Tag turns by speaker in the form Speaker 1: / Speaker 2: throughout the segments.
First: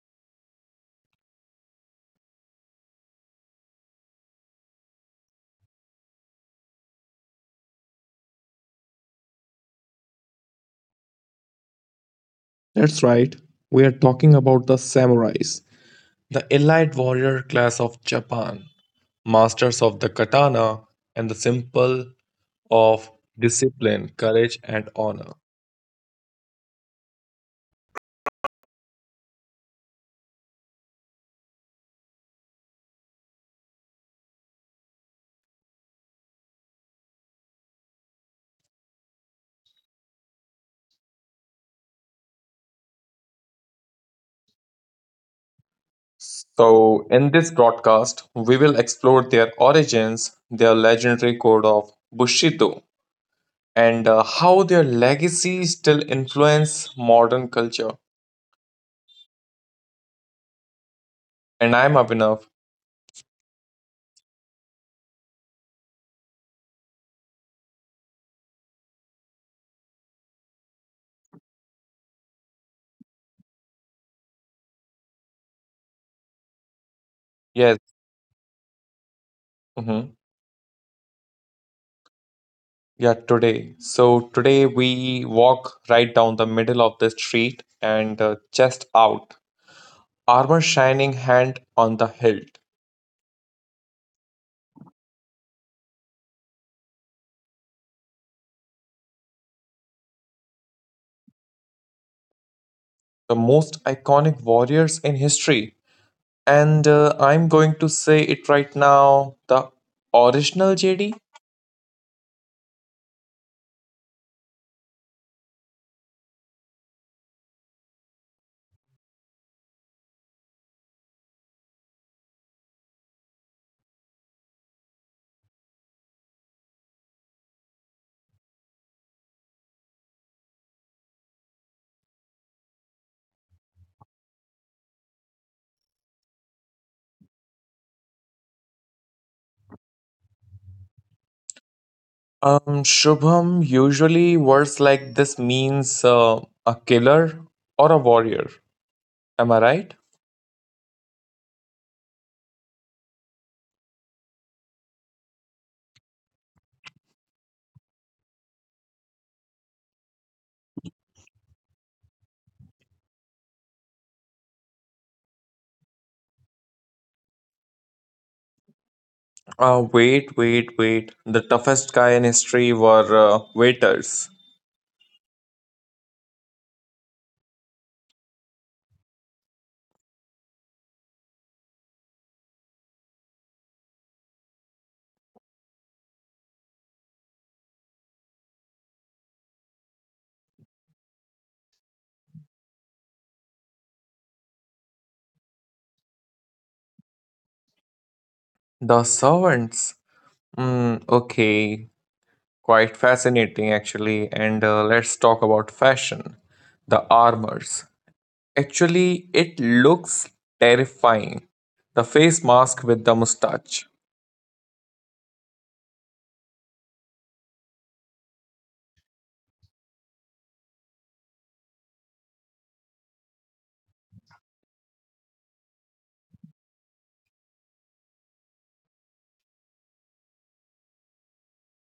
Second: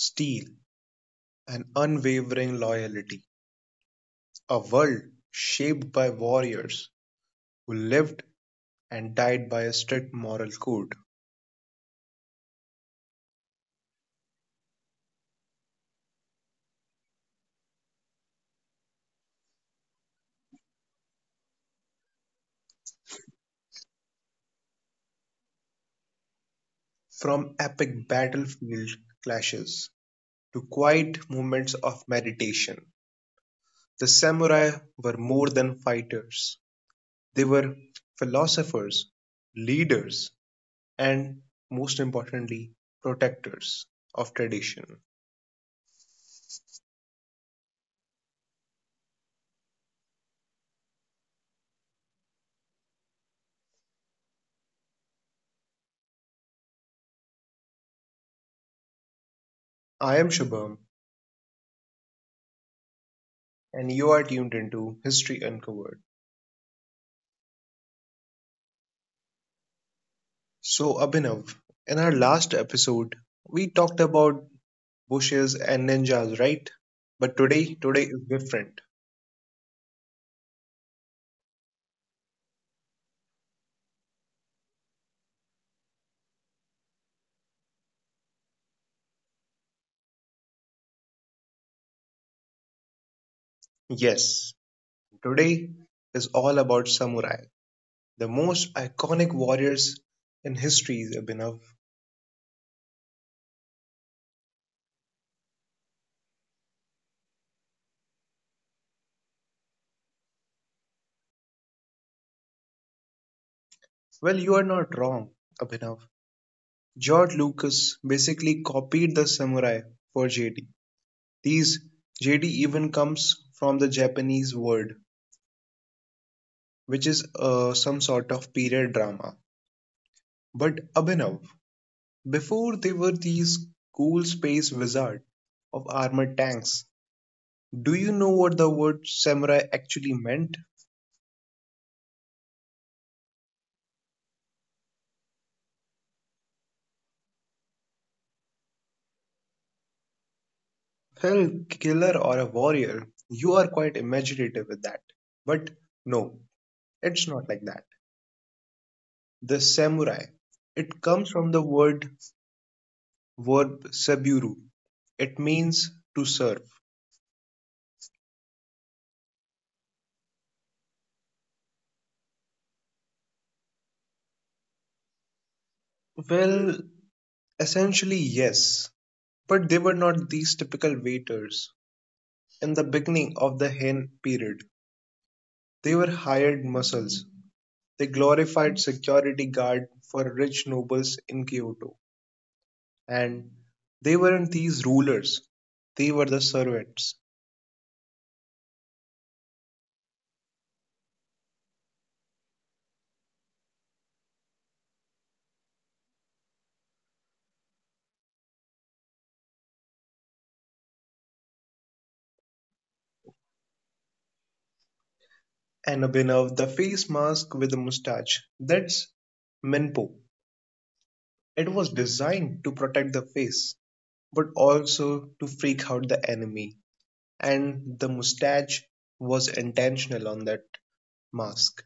Speaker 1: steel, and unwavering loyalty. A world shaped by warriors who lived and died by a strict moral code.
Speaker 2: That's right, we are talking about the samurais, the elite warrior class of Japan, masters of the katana and the symbol of discipline, courage, and honor.
Speaker 1: From epic battlefield clashes to quiet moments of meditation, the samurai were more than fighters. They were philosophers, leaders, and, most importantly, protectors of tradition.
Speaker 2: So, in this broadcast, we will explore their origins, their legendary code of Bushido, and how their legacy still influence modern culture.
Speaker 1: I am Shubham,
Speaker 2: And I'm Abhinav.
Speaker 1: and you are tuned into History Uncovered. So, Abhinav, in our last episode, we talked about bushes and ninjas, right? But today,
Speaker 2: Yes.
Speaker 1: today is different.
Speaker 2: Mhm. Yeah, today we walk right down the middle of the street and chest out, armor shining hand on the hilt.
Speaker 1: Yes, today is all about samurai, the most iconic warriors in history, Abhinav.
Speaker 2: The most iconic warriors in history. And I'm going to say it right now the original JD.
Speaker 1: Well, you are not wrong, Abhinav. George Lucas basically copied the samurai for JD. These JD even comes from the Japanese word, which is some sort of period drama. But Abhinav, before they were these cool space wizards of armored tanks, do you know what the word samurai actually meant?
Speaker 2: Shubham, usually words like this means a killer or a warrior. Am I right?
Speaker 1: Hell, killer or a warrior, you are quite imaginative with that. But no, it's not like that. The samurai, it comes from the word verb saburu. It means to serve.
Speaker 2: Wait. The toughest guy in history were waiters.
Speaker 1: Well, essentially, yes. But they were not these typical waiters. In the beginning of the hen period, they were hired muscles. They glorified security guard for rich nobles in Kyoto. And they weren't these rulers, they were the servants.
Speaker 2: The servants. Mm, okay, quite fascinating actually. And Let's talk about fashion. The armors. Actually, it looks terrifying. The face mask with the mustache.
Speaker 1: And Abhinav, the face mask with a mustache, that's Menpo. It was designed to protect the face, but also to freak out the enemy. And the mustache was intentional on that mask.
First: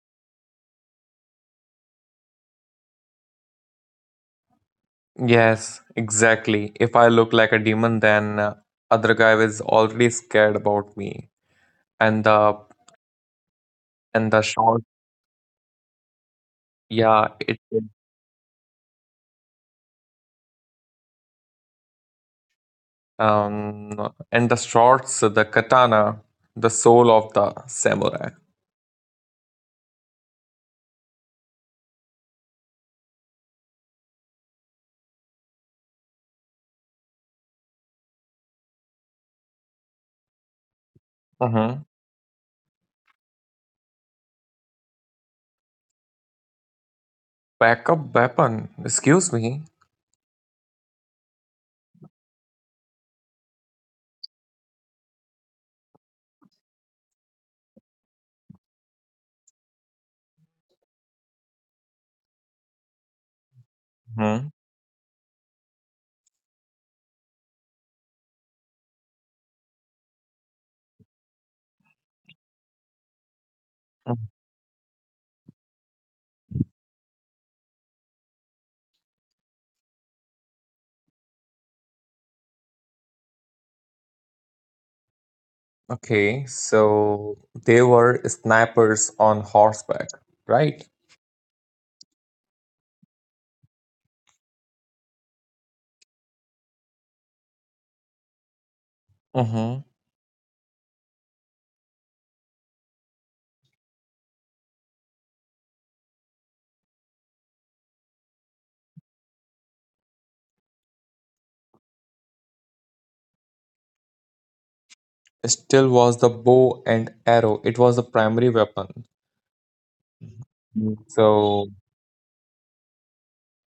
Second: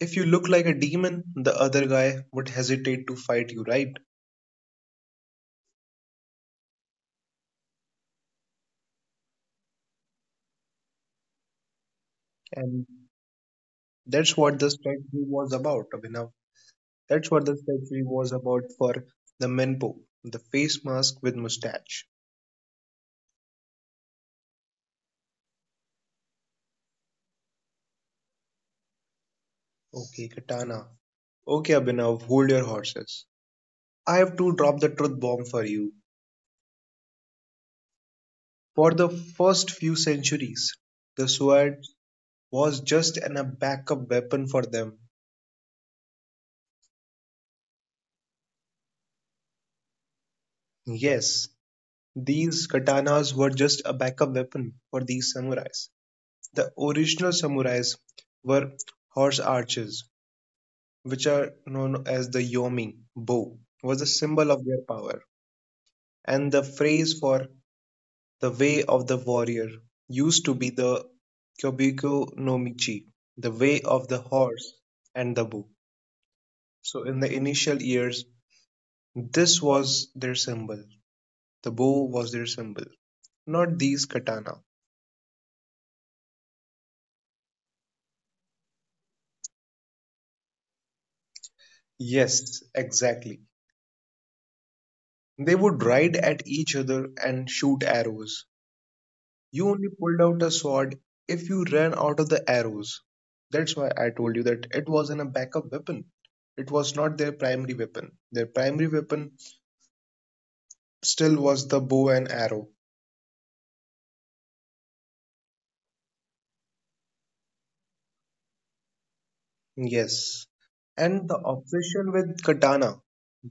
Speaker 1: If you look like a demon, the other guy would hesitate to fight you, right?
Speaker 2: Yes, exactly. If I look like a demon, then other guy is already scared about me. And the
Speaker 1: And
Speaker 2: and
Speaker 1: that's
Speaker 2: the
Speaker 1: what the
Speaker 2: short,
Speaker 1: statue was about, Abhinav.
Speaker 2: yeah,
Speaker 1: That's what the statue was about for the Menpo, the face mask with mustache.
Speaker 2: and the shorts, the katana, the soul of the samurai.
Speaker 1: Okay, katana. Okay, Abhinav, hold your horses. I have to drop the truth bomb for you. For the first few centuries, the
Speaker 2: Mm-hmm.
Speaker 1: sword was just a backup weapon for them.
Speaker 2: Backup weapon. Excuse me.
Speaker 1: Yes, these katanas were just a backup weapon for these samurais. The original samurais were horse archers, which are known as the yomi. Bow was a
Speaker 2: Hmm.
Speaker 1: symbol of their power, and the phrase for the way of the warrior used to be the kyobiko no michi, the way
Speaker 2: Mm.
Speaker 1: of the horse and the bow. So in the initial years, this was their symbol. The bow was their symbol, not these katana.
Speaker 2: Okay, so they were snipers on horseback, right?
Speaker 1: Yes, exactly. They would ride at each other and shoot arrows.
Speaker 2: Mm-hmm.
Speaker 1: You only pulled out a sword if you ran out of the arrows. That's why I told you that it wasn't a backup weapon. It was not their primary weapon. Their primary weapon still was the bow and arrow.
Speaker 2: Still was the bow and arrow. It was the primary weapon.
Speaker 1: Yes.
Speaker 2: Mm.
Speaker 1: And the
Speaker 2: So,
Speaker 1: obsession with katana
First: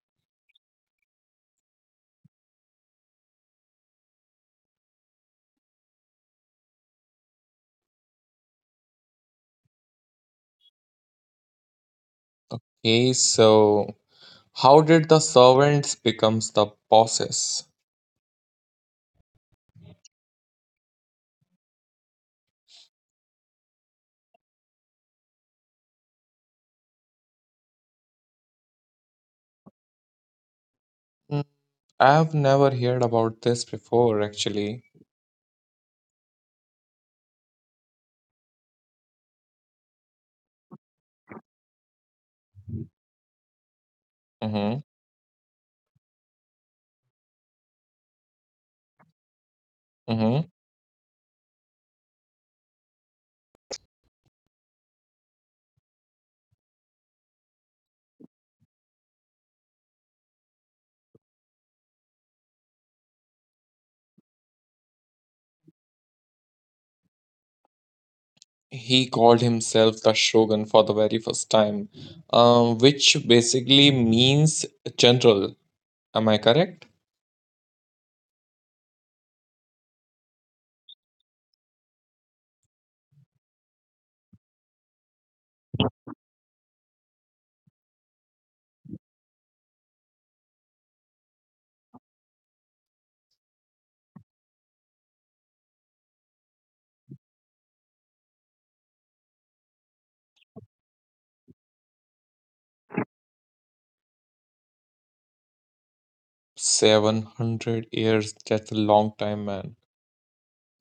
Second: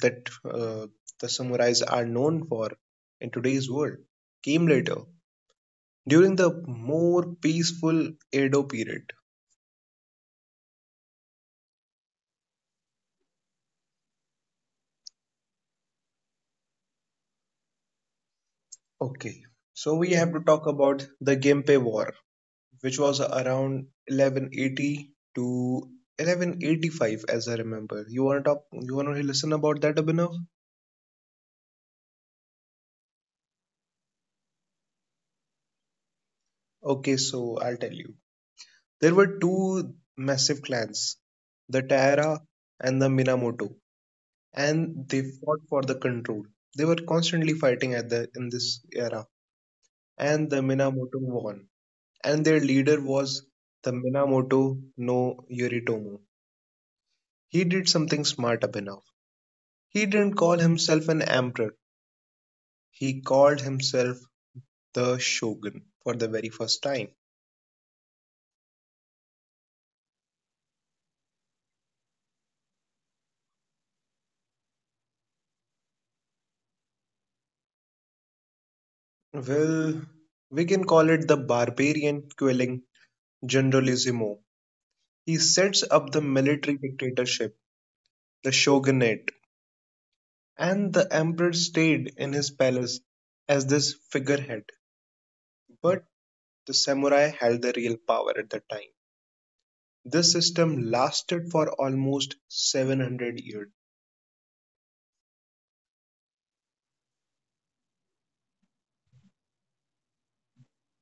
Speaker 1: that the samurais are known for in today's world came later during the more peaceful Edo period.
Speaker 2: okay, so how did the servants becomes the bosses?
Speaker 1: Okay, so we have to talk about the Genpei War, which was around 1180 to 1185, as I remember. You want to talk? You want to listen about that, Abhinav?
Speaker 2: Mm, I've never heard about this before, actually.
Speaker 1: Okay, so I'll tell you. There were two massive clans, the Taira and the Minamoto, and they
Speaker 2: Mm-hmm.
Speaker 1: fought for the control. They were constantly fighting at the in this era, and the
Speaker 2: Mm-hmm.
Speaker 1: Minamoto won. And their leader was the Minamoto no Yoritomo. He did something smart up enough. He didn't call himself an emperor, he called himself the shogun for the very first time.
Speaker 2: He called himself the shogun for the very first time, which basically means general. Am I correct?
Speaker 1: Well, we can call it the barbarian quelling generalissimo. He sets up the military dictatorship, the shogunate, and the emperor stayed in his palace as this figurehead. But the samurai held the real power at the time. This system lasted for almost 700 years.
Speaker 2: 700 years. That's a long time, man.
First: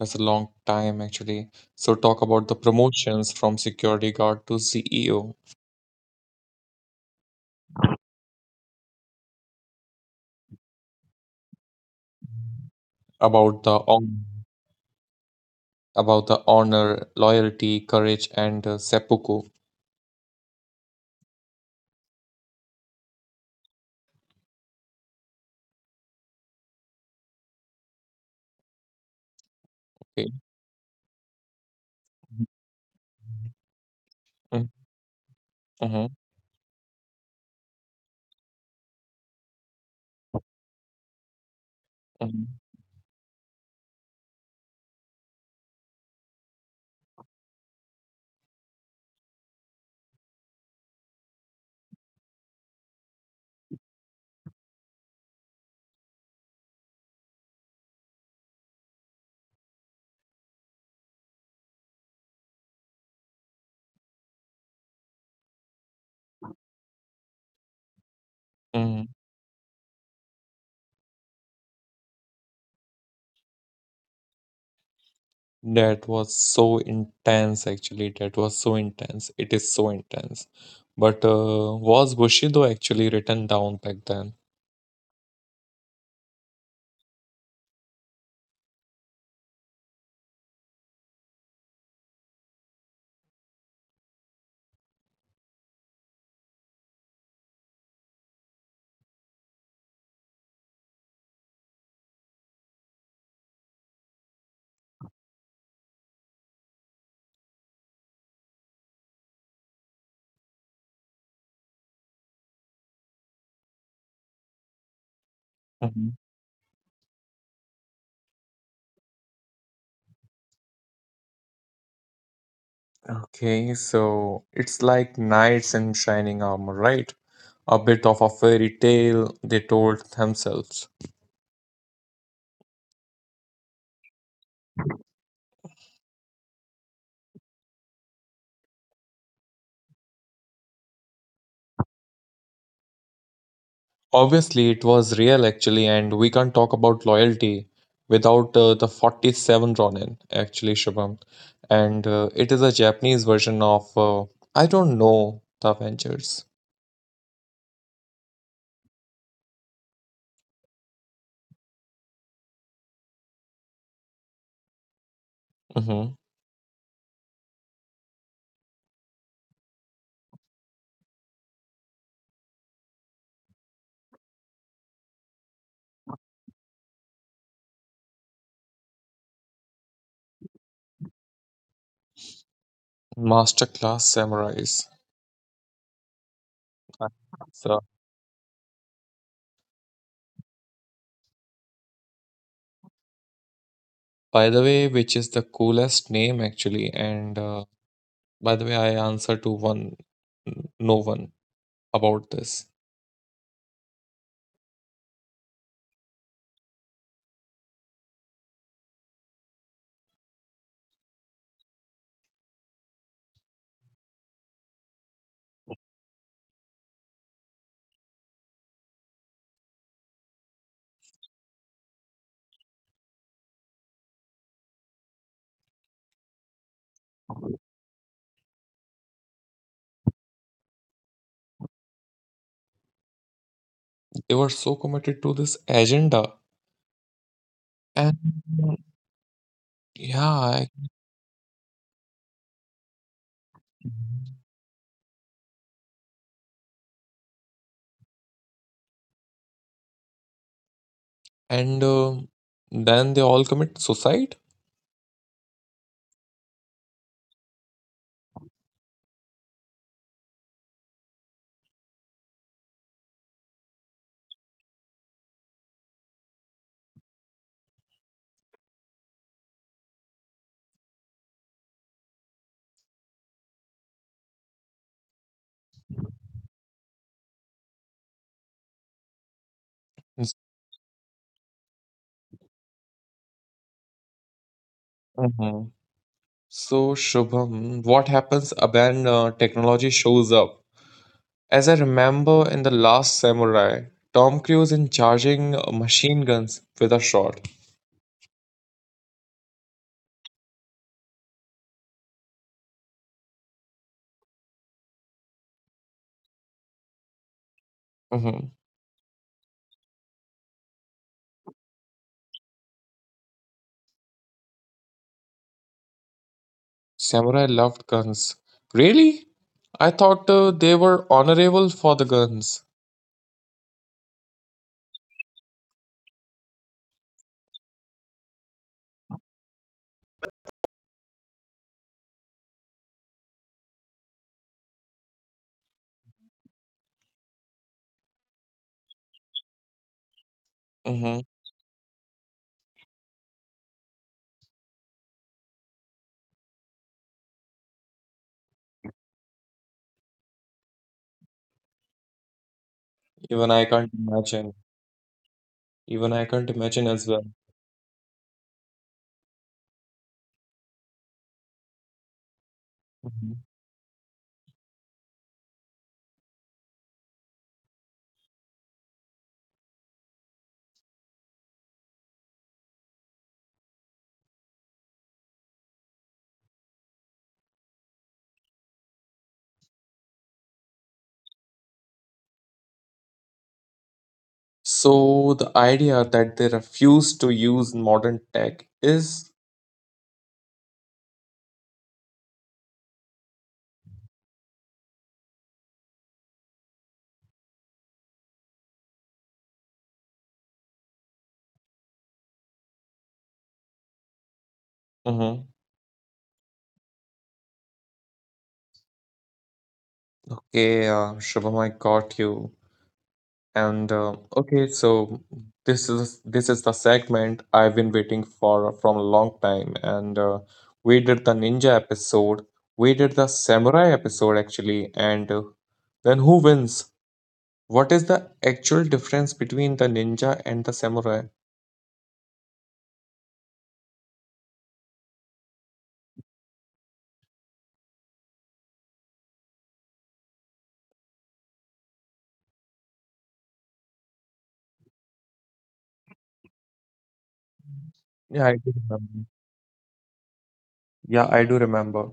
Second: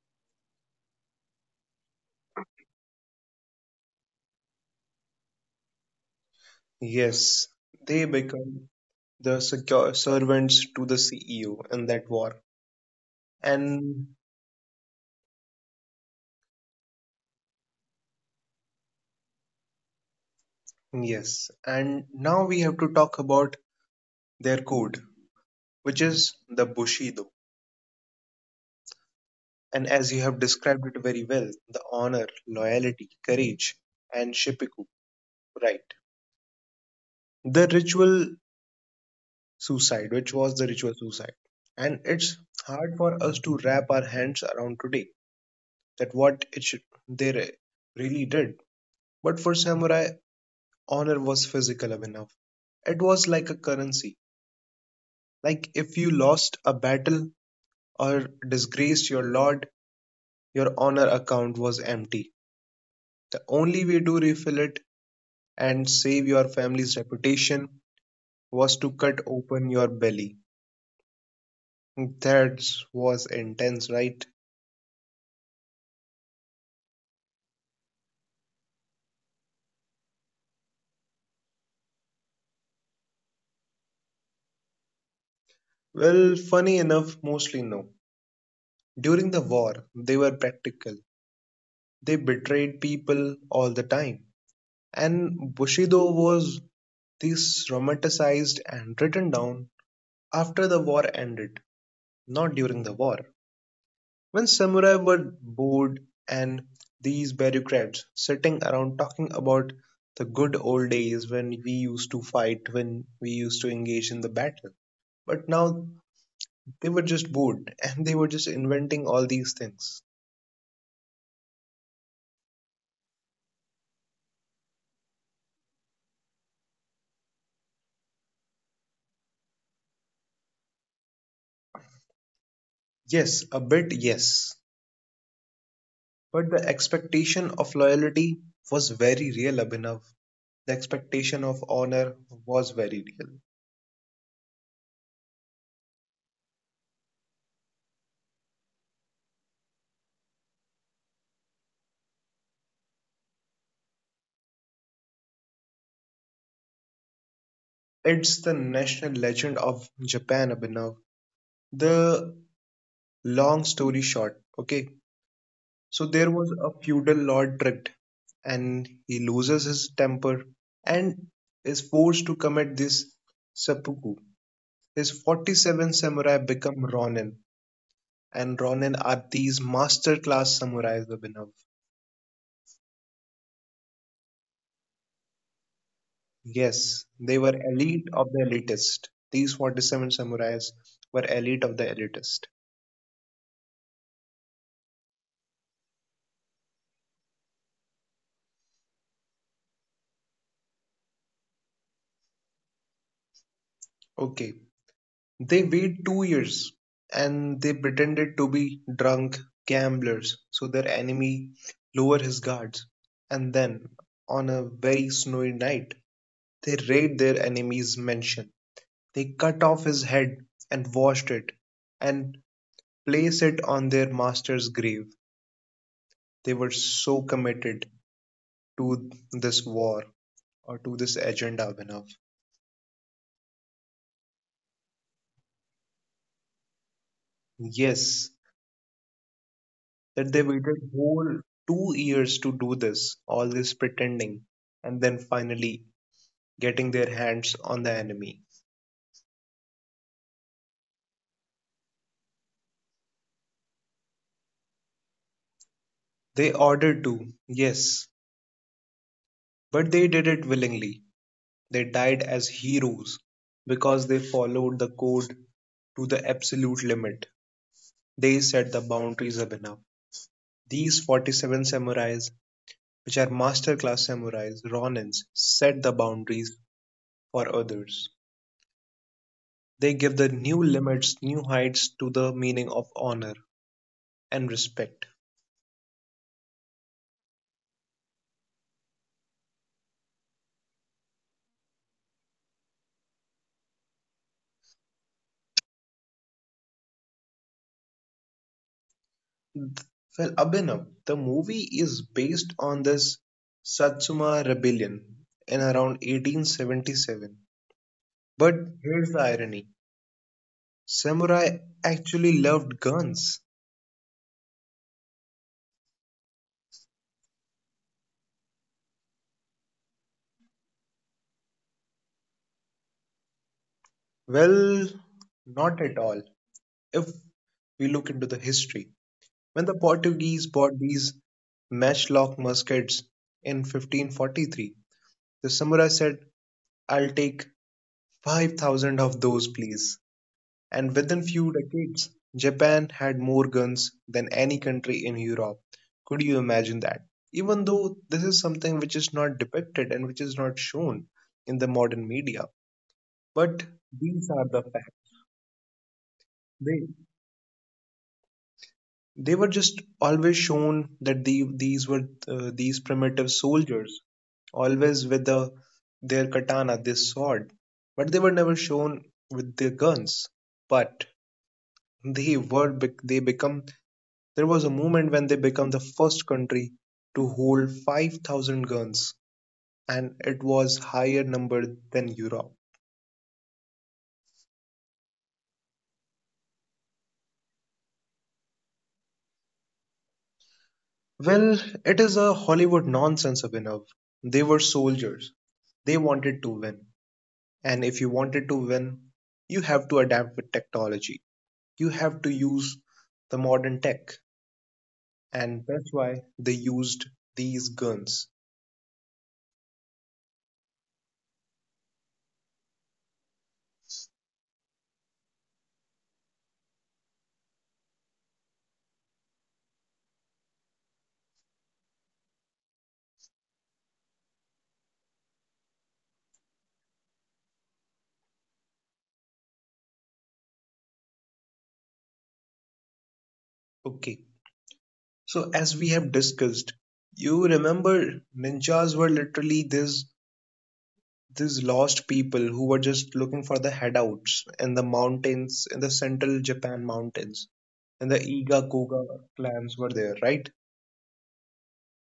Speaker 2: That's a long time, actually. So talk about the promotions from security guard to CEO,
Speaker 1: Yes, they become the secure servants to the CEO in that war.
Speaker 2: about the
Speaker 1: And
Speaker 2: hon- about the honor, loyalty, courage, and seppuku.
Speaker 1: yes, and now we have to talk about their code, which is the Bushido. And as you
Speaker 2: Okay.
Speaker 1: have described it very well, the honor, loyalty, courage, and Shippiku, right?
Speaker 2: Mhm,
Speaker 1: The ritual suicide, which was the ritual suicide. And it's
Speaker 2: mhm,
Speaker 1: hard for us to wrap our hands around today that what it should, they really did. But for samurai, honor was physical enough. It was like a currency. Like if you lost a battle or disgraced your lord, your honor account was empty. The only way to refill it and save your family's reputation was to
Speaker 2: mhm.
Speaker 1: cut open your belly. That was intense, right?
Speaker 2: That was so intense, actually. That was so intense. It is so intense. But was Bushido actually written down back then?
Speaker 1: Well, funny enough, mostly no. During the war, they were practical. They betrayed people all the time. And Bushido was these romanticized and written down after the war ended, not during the war. When samurai were bored and these bureaucrats sitting around talking about the good old days when we used to fight, when we used to engage in the battle. But now
Speaker 2: Mhm.
Speaker 1: they were just bored and they were just inventing all these things.
Speaker 2: Okay, so it's like knights in shining armor, right? A bit of a fairy tale they told themselves.
Speaker 1: Yes, a bit yes. But the expectation of loyalty was very real, Abhinav. The expectation of honor was very real.
Speaker 2: Obviously, it was real actually, and we can't talk about loyalty without the 47 Ronin, actually, Shubham. And it is a Japanese version of, I don't know, The Avengers.
Speaker 1: It's the national legend of Japan, Abhinav. The long story short, okay? So
Speaker 2: Mm-hmm.
Speaker 1: there was a feudal lord tricked and he loses his temper and is forced to commit this seppuku. His 47 samurai become ronin and ronin are these master class samurais, Abhinav.
Speaker 2: Masterclass Samurais.
Speaker 1: Yes, they were
Speaker 2: So,
Speaker 1: elite of the elitist. These 47 samurais were elite of the elitist.
Speaker 2: by the way, which is the coolest name actually. And by the way, I answer to no one about this.
Speaker 1: Okay, they wait 2 years and they pretended to be drunk gamblers so their enemy lower his guards and then on a very snowy night they raid their enemy's mansion. They cut off his head and washed it and place it on their master's grave. They were so committed to this war or to this agenda, Abhinav.
Speaker 2: They were so committed to this agenda. And
Speaker 1: Yes, that they
Speaker 2: yeah.
Speaker 1: waited whole 2 years to do this, all this pretending, and then finally getting their hands on the enemy.
Speaker 2: And Then they all commit suicide.
Speaker 1: They ordered to, yes, but they did it willingly. They died as heroes because they followed the code to the absolute limit. They set the boundaries up enough. These 47 samurais, which are masterclass samurais, Ronins, set the boundaries for others. They give the
Speaker 2: Yes.
Speaker 1: new limits, new heights to the meaning of honor and respect.
Speaker 2: Mhm. So, Shubham, what happens when technology shows up? As I remember in the last Samurai, Tom Cruise in charging machine guns with a shot.
Speaker 1: Well, Abhinav, the movie is based on this Satsuma rebellion in around 1877.
Speaker 2: Hmm.
Speaker 1: But here's the irony, samurai actually loved guns.
Speaker 2: Samurai loved guns. Really? I thought they were honorable for the guns.
Speaker 1: Well, not at all. If we look into the history, when the Portuguese bought these matchlock muskets in 1543, the samurai said, I'll take 5,000 of those, please. And
Speaker 2: Hmm.
Speaker 1: within few decades, Japan had more guns than any country in Europe. Could you imagine that? Even though this is something which is not depicted and which is not shown in the modern media,
Speaker 2: Even I
Speaker 1: but
Speaker 2: can't
Speaker 1: these are
Speaker 2: imagine.
Speaker 1: the facts.
Speaker 2: Even I can't imagine
Speaker 1: They
Speaker 2: as
Speaker 1: they were just always shown that these were these primitive
Speaker 2: well.
Speaker 1: soldiers, always with their katana, this sword, but they were never shown with their guns. But they were bec- they become there was a moment when they became the first country to hold 5,000 guns, and it was higher number than Europe.
Speaker 2: So the idea that they refuse to use modern tech is.
Speaker 1: Well, it is a Hollywood nonsense, Abhinav. They were soldiers. They wanted to win. And if you wanted to win, you have to adapt with technology. You have to use the modern tech.
Speaker 2: Mhm.
Speaker 1: And that's why they used these guns.
Speaker 2: Okay. Shubham, I got you. And okay, so this is the segment I've been waiting for from a long time. And we did the ninja episode, we did the samurai episode actually, and then who wins? What is the actual difference between the ninja and the samurai?
Speaker 1: Okay. So, as we have discussed, you remember ninjas were literally these lost people who were just looking for the headouts in the mountains, in the central Japan mountains, and the
Speaker 2: Yeah, I
Speaker 1: Iga
Speaker 2: do
Speaker 1: Koga
Speaker 2: remember.
Speaker 1: clans were there, right?
Speaker 2: Yeah, I do remember.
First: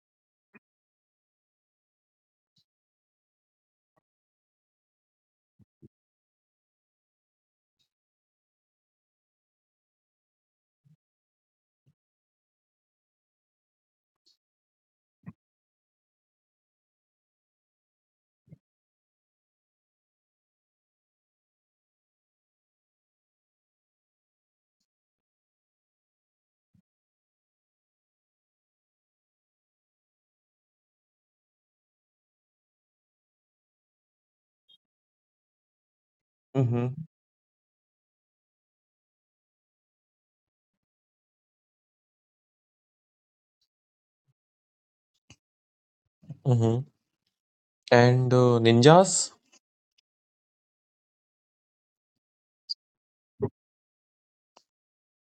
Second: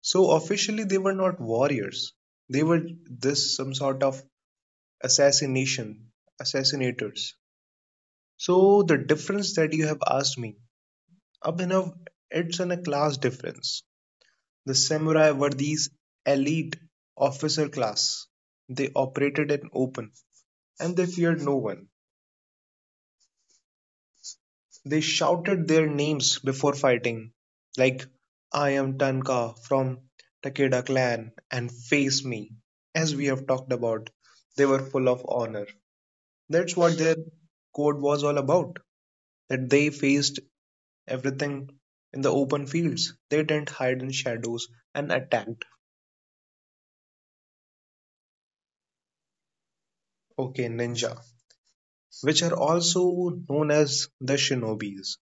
Speaker 1: So officially they were not warriors. They were this some sort of assassination, assassinators. So the difference that you have asked me, Abhinav, it's in a class difference. The samurai were these elite officer class. They operated in open and they feared no one. They shouted their names before fighting, like I am Tanka from Takeda clan and face me. As we have talked about, they were full of honor. That's what
Speaker 2: Mm-hmm.
Speaker 1: their code was all about. That they faced everything in the open fields. They didn't hide in shadows and attacked.
Speaker 2: And ninjas?
Speaker 1: Okay, ninja, which are also known as the shinobis,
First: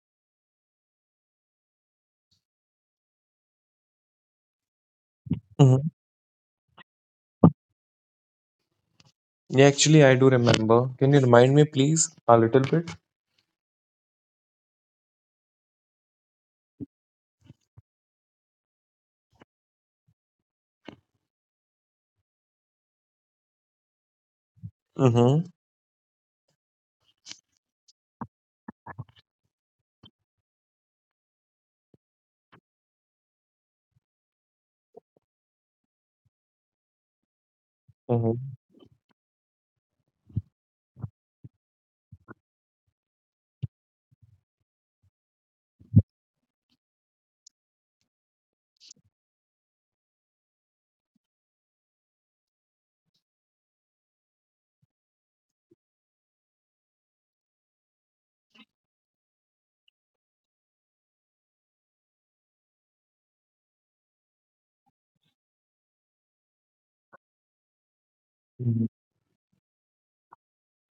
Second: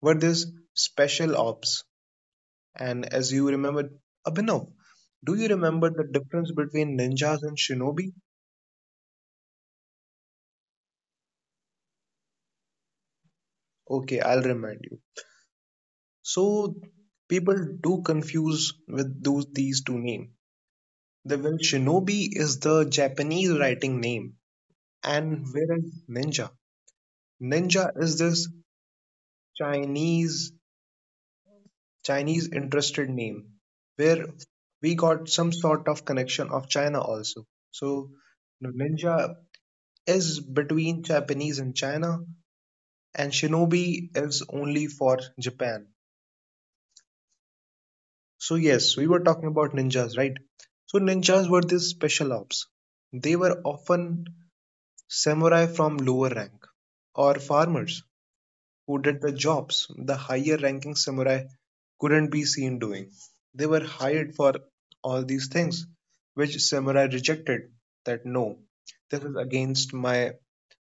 Speaker 1: were these special ops. And as you remember, Abhinav, do you remember
Speaker 2: Hmm.
Speaker 1: the difference between ninjas and shinobi?
Speaker 2: Yeah, actually, I do remember. Can you remind me, please, a little bit?
Speaker 1: Okay, I'll remind you. So people do confuse with those these two names. The well, shinobi is the Japanese writing name, and
Speaker 2: Mm-hmm.
Speaker 1: whereas ninja, is this Chinese Chinese interested name, where we got some sort of connection of China also. So
Speaker 2: Mm-hmm.
Speaker 1: the ninja is between Japanese and China, and shinobi is only for Japan. So yes, we were talking about ninjas, right? So ninjas were these special ops. They were often samurai from lower rank or farmers who did the jobs the higher ranking samurai couldn't be seen doing. They were hired for all these things which samurai rejected that no, this is against my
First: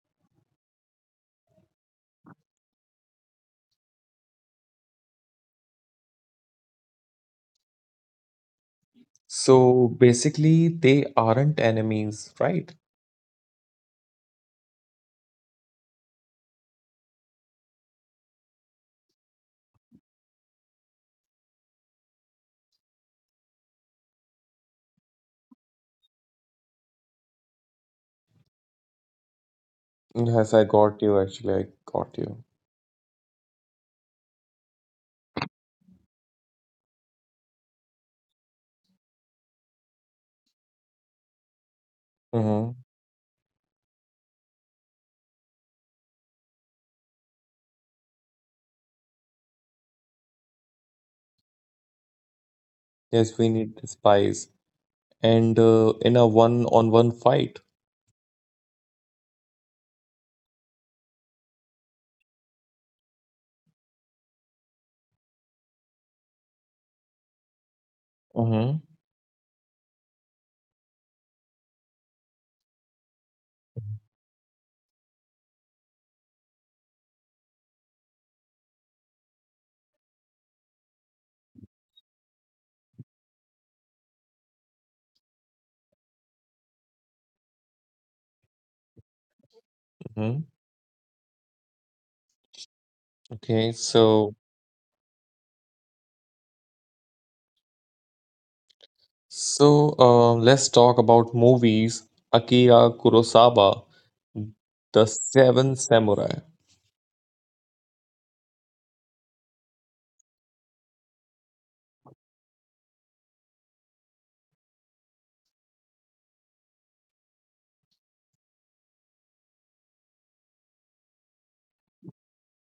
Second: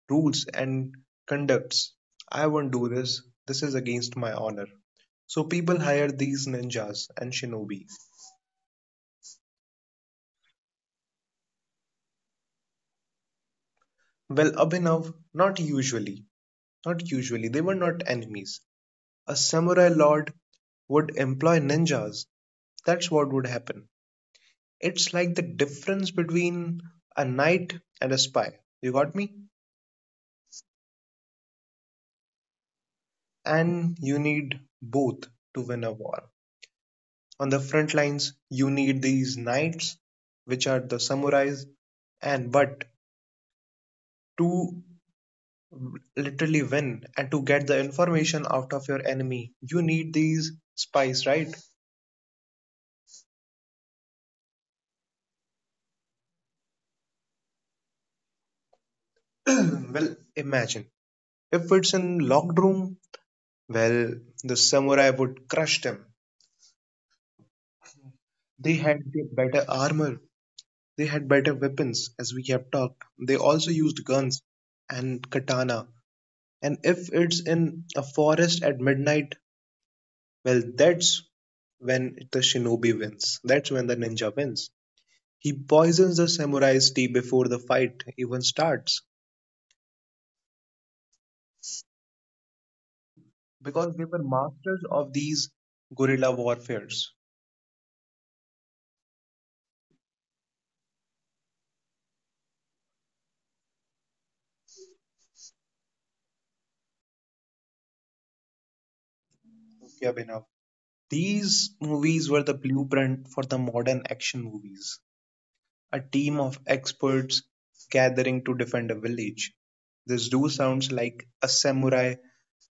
Speaker 1: rules and conducts. I won't do this. This is against my honor. So people hire these ninjas and shinobi.
Speaker 2: So basically, they aren't enemies, right?
Speaker 1: Well, Abhinav, not usually. Not usually. They were not enemies. A samurai lord would employ ninjas. That's what would happen. It's like the difference between a knight and a spy. You got me?
Speaker 2: Yes, I got you. Actually, I got you.
Speaker 1: And you need both to win a war. On the front lines, you need these knights, which are the samurais, and
Speaker 2: Mm-hmm.
Speaker 1: but to literally win and to get the information out of your enemy, you need these spies, right?
Speaker 2: Yes, we need the spies. And in a one-on-one fight.
Speaker 1: Well, imagine if it's in locked room, well, the samurai would crush them. They
Speaker 2: Mm-hmm.
Speaker 1: had the better armor, they had better weapons, as we have talked. They also used guns and katana. And if it's in a forest at midnight, well, that's when the shinobi wins. That's when the ninja wins. He poisons the samurai's tea before the fight even starts
Speaker 2: Mm-hmm. Okay,
Speaker 1: because they were
Speaker 2: so
Speaker 1: masters of these guerrilla warfares.
Speaker 2: so uh, let's talk about movies. Akira Kurosawa, The Seven Samurai.
Speaker 1: Yeah, Abhinav. These movies were the blueprint for the modern action movies. A team of experts gathering to defend a village. This do sounds like a samurai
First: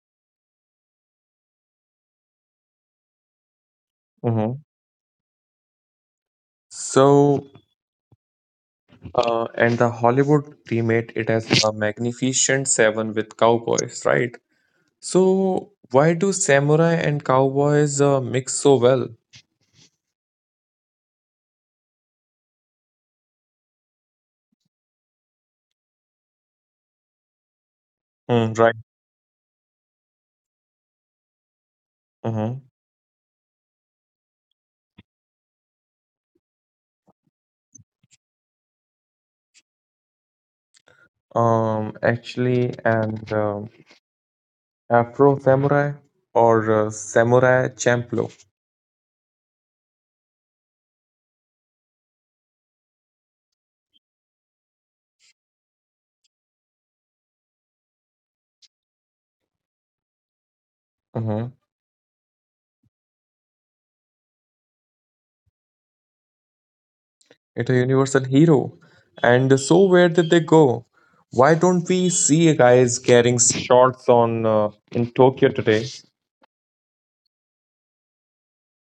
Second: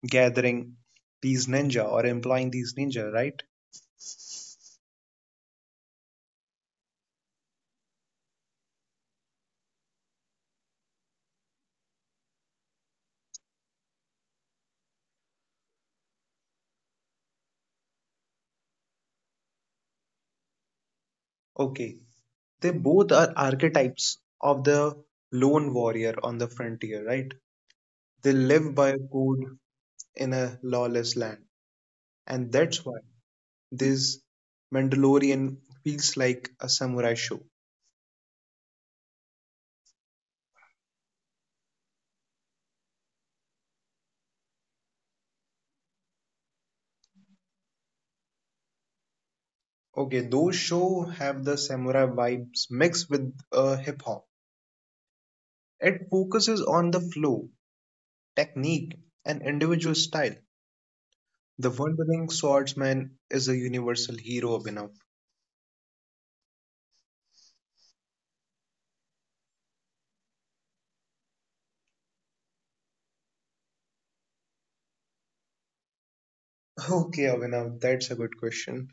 Speaker 1: gathering these ninja or employing these ninja, right?
Speaker 2: Mhm. So, and the Hollywood remade it as a Magnificent Seven with cowboys, right? So, why do samurai and cowboys mix so well?
Speaker 1: Okay, they both are archetypes of the lone warrior on the frontier, right? They
Speaker 2: Mm,
Speaker 1: live
Speaker 2: right.
Speaker 1: by a code in a lawless land, and
Speaker 2: Hmm.
Speaker 1: that's why this Mandalorian feels like a samurai show.
Speaker 2: Actually, and Afro Samurai or Samurai Champloo.
Speaker 1: Okay, those show have the samurai vibes mixed with hip hop. It focuses on the flow, technique, and individual style.
Speaker 2: Mhm.
Speaker 1: The Wandering Swordsman is a universal hero, Abhinav.
Speaker 2: It's a universal hero. And so, where did they go? Why don't we see guys carrying shorts on in Tokyo today?
Speaker 1: Okay, Abhinav, that's a good question.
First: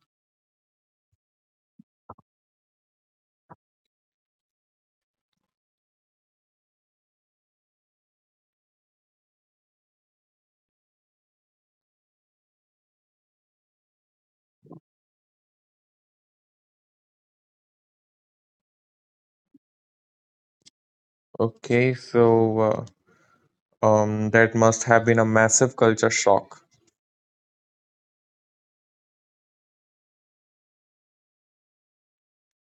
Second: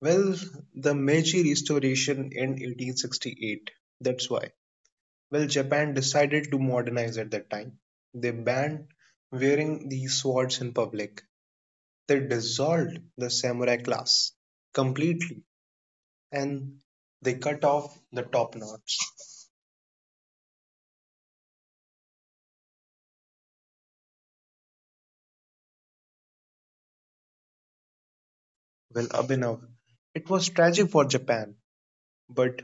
Speaker 1: Well, the Meiji Restoration in 1868. That's why. Well, Japan decided to modernize at that time. They banned wearing these swords in public. They dissolved the samurai class completely and they cut off the top knots.
Speaker 2: Okay, so uh, that must have been a massive culture shock.
Speaker 1: Well, Abhinav, it was tragic for Japan, but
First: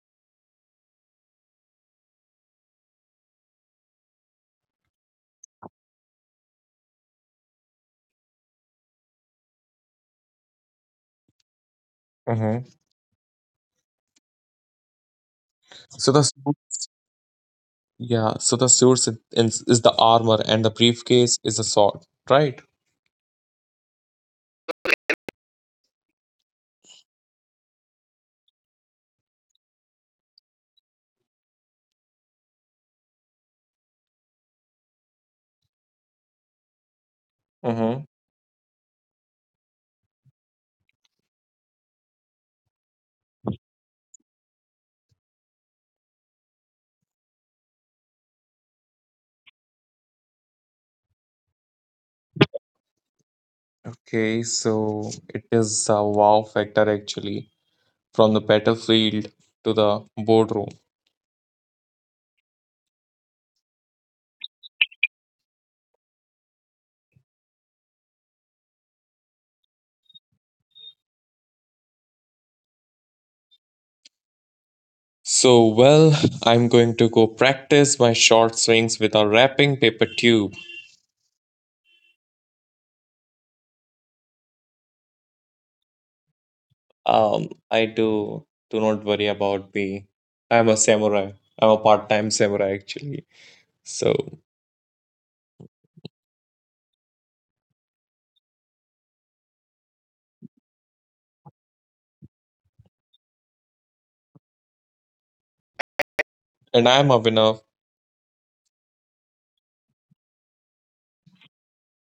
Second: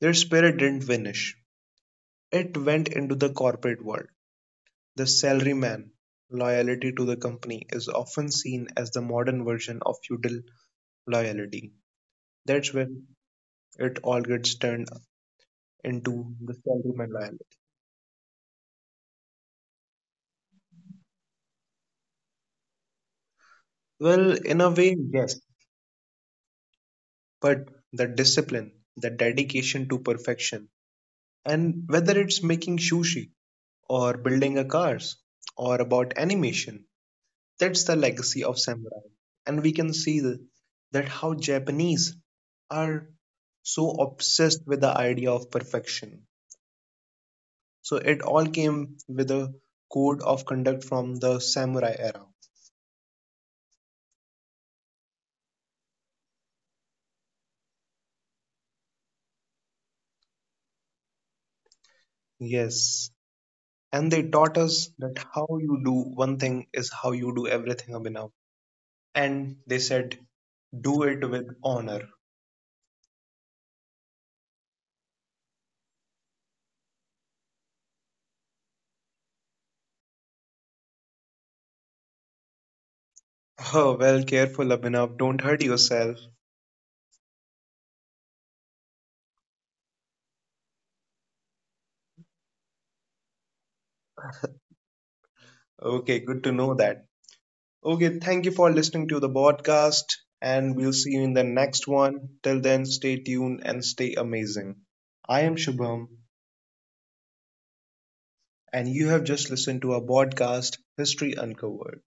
Speaker 1: their spirit didn't vanish. It went into the corporate world. The salaryman loyalty to the company is often seen as the modern version of feudal loyalty.
Speaker 2: Hmm.
Speaker 1: That's when it all gets turned
Speaker 2: So the
Speaker 1: into the
Speaker 2: suit-
Speaker 1: salaryman loyalty.
Speaker 2: yeah, so the suit is the armor and the briefcase is the sword, right?
Speaker 1: Well, in a way, yes, but the discipline, the dedication to perfection, and whether it's making sushi or building a cars or about animation, that's the
Speaker 2: Mm-hmm.
Speaker 1: legacy of samurai. And we can see that how Japanese are so obsessed with the idea of perfection. So it all came with a code of conduct from the samurai era.
Speaker 2: Okay, so it is a wow factor actually, from the battlefield to the boardroom.
Speaker 1: Yes. And they taught us that how you do one thing is how you do everything, Abhinav. And they said, do it with honor.
Speaker 2: So well, I'm going to go practice my short swings with a wrapping paper tube.
Speaker 1: Oh, well, careful, Abhinav. Don't hurt yourself.
Speaker 2: I do not worry about me. I'm a samurai. I'm a part-time samurai actually. So.
Speaker 1: Okay, good to know that. Okay, thank you for listening to the podcast, and we'll see you in the next one. Till then, stay tuned and stay amazing. I am Shubham,
Speaker 2: And I'm Abhinav.
Speaker 1: and you have just listened to our podcast, History Uncovered.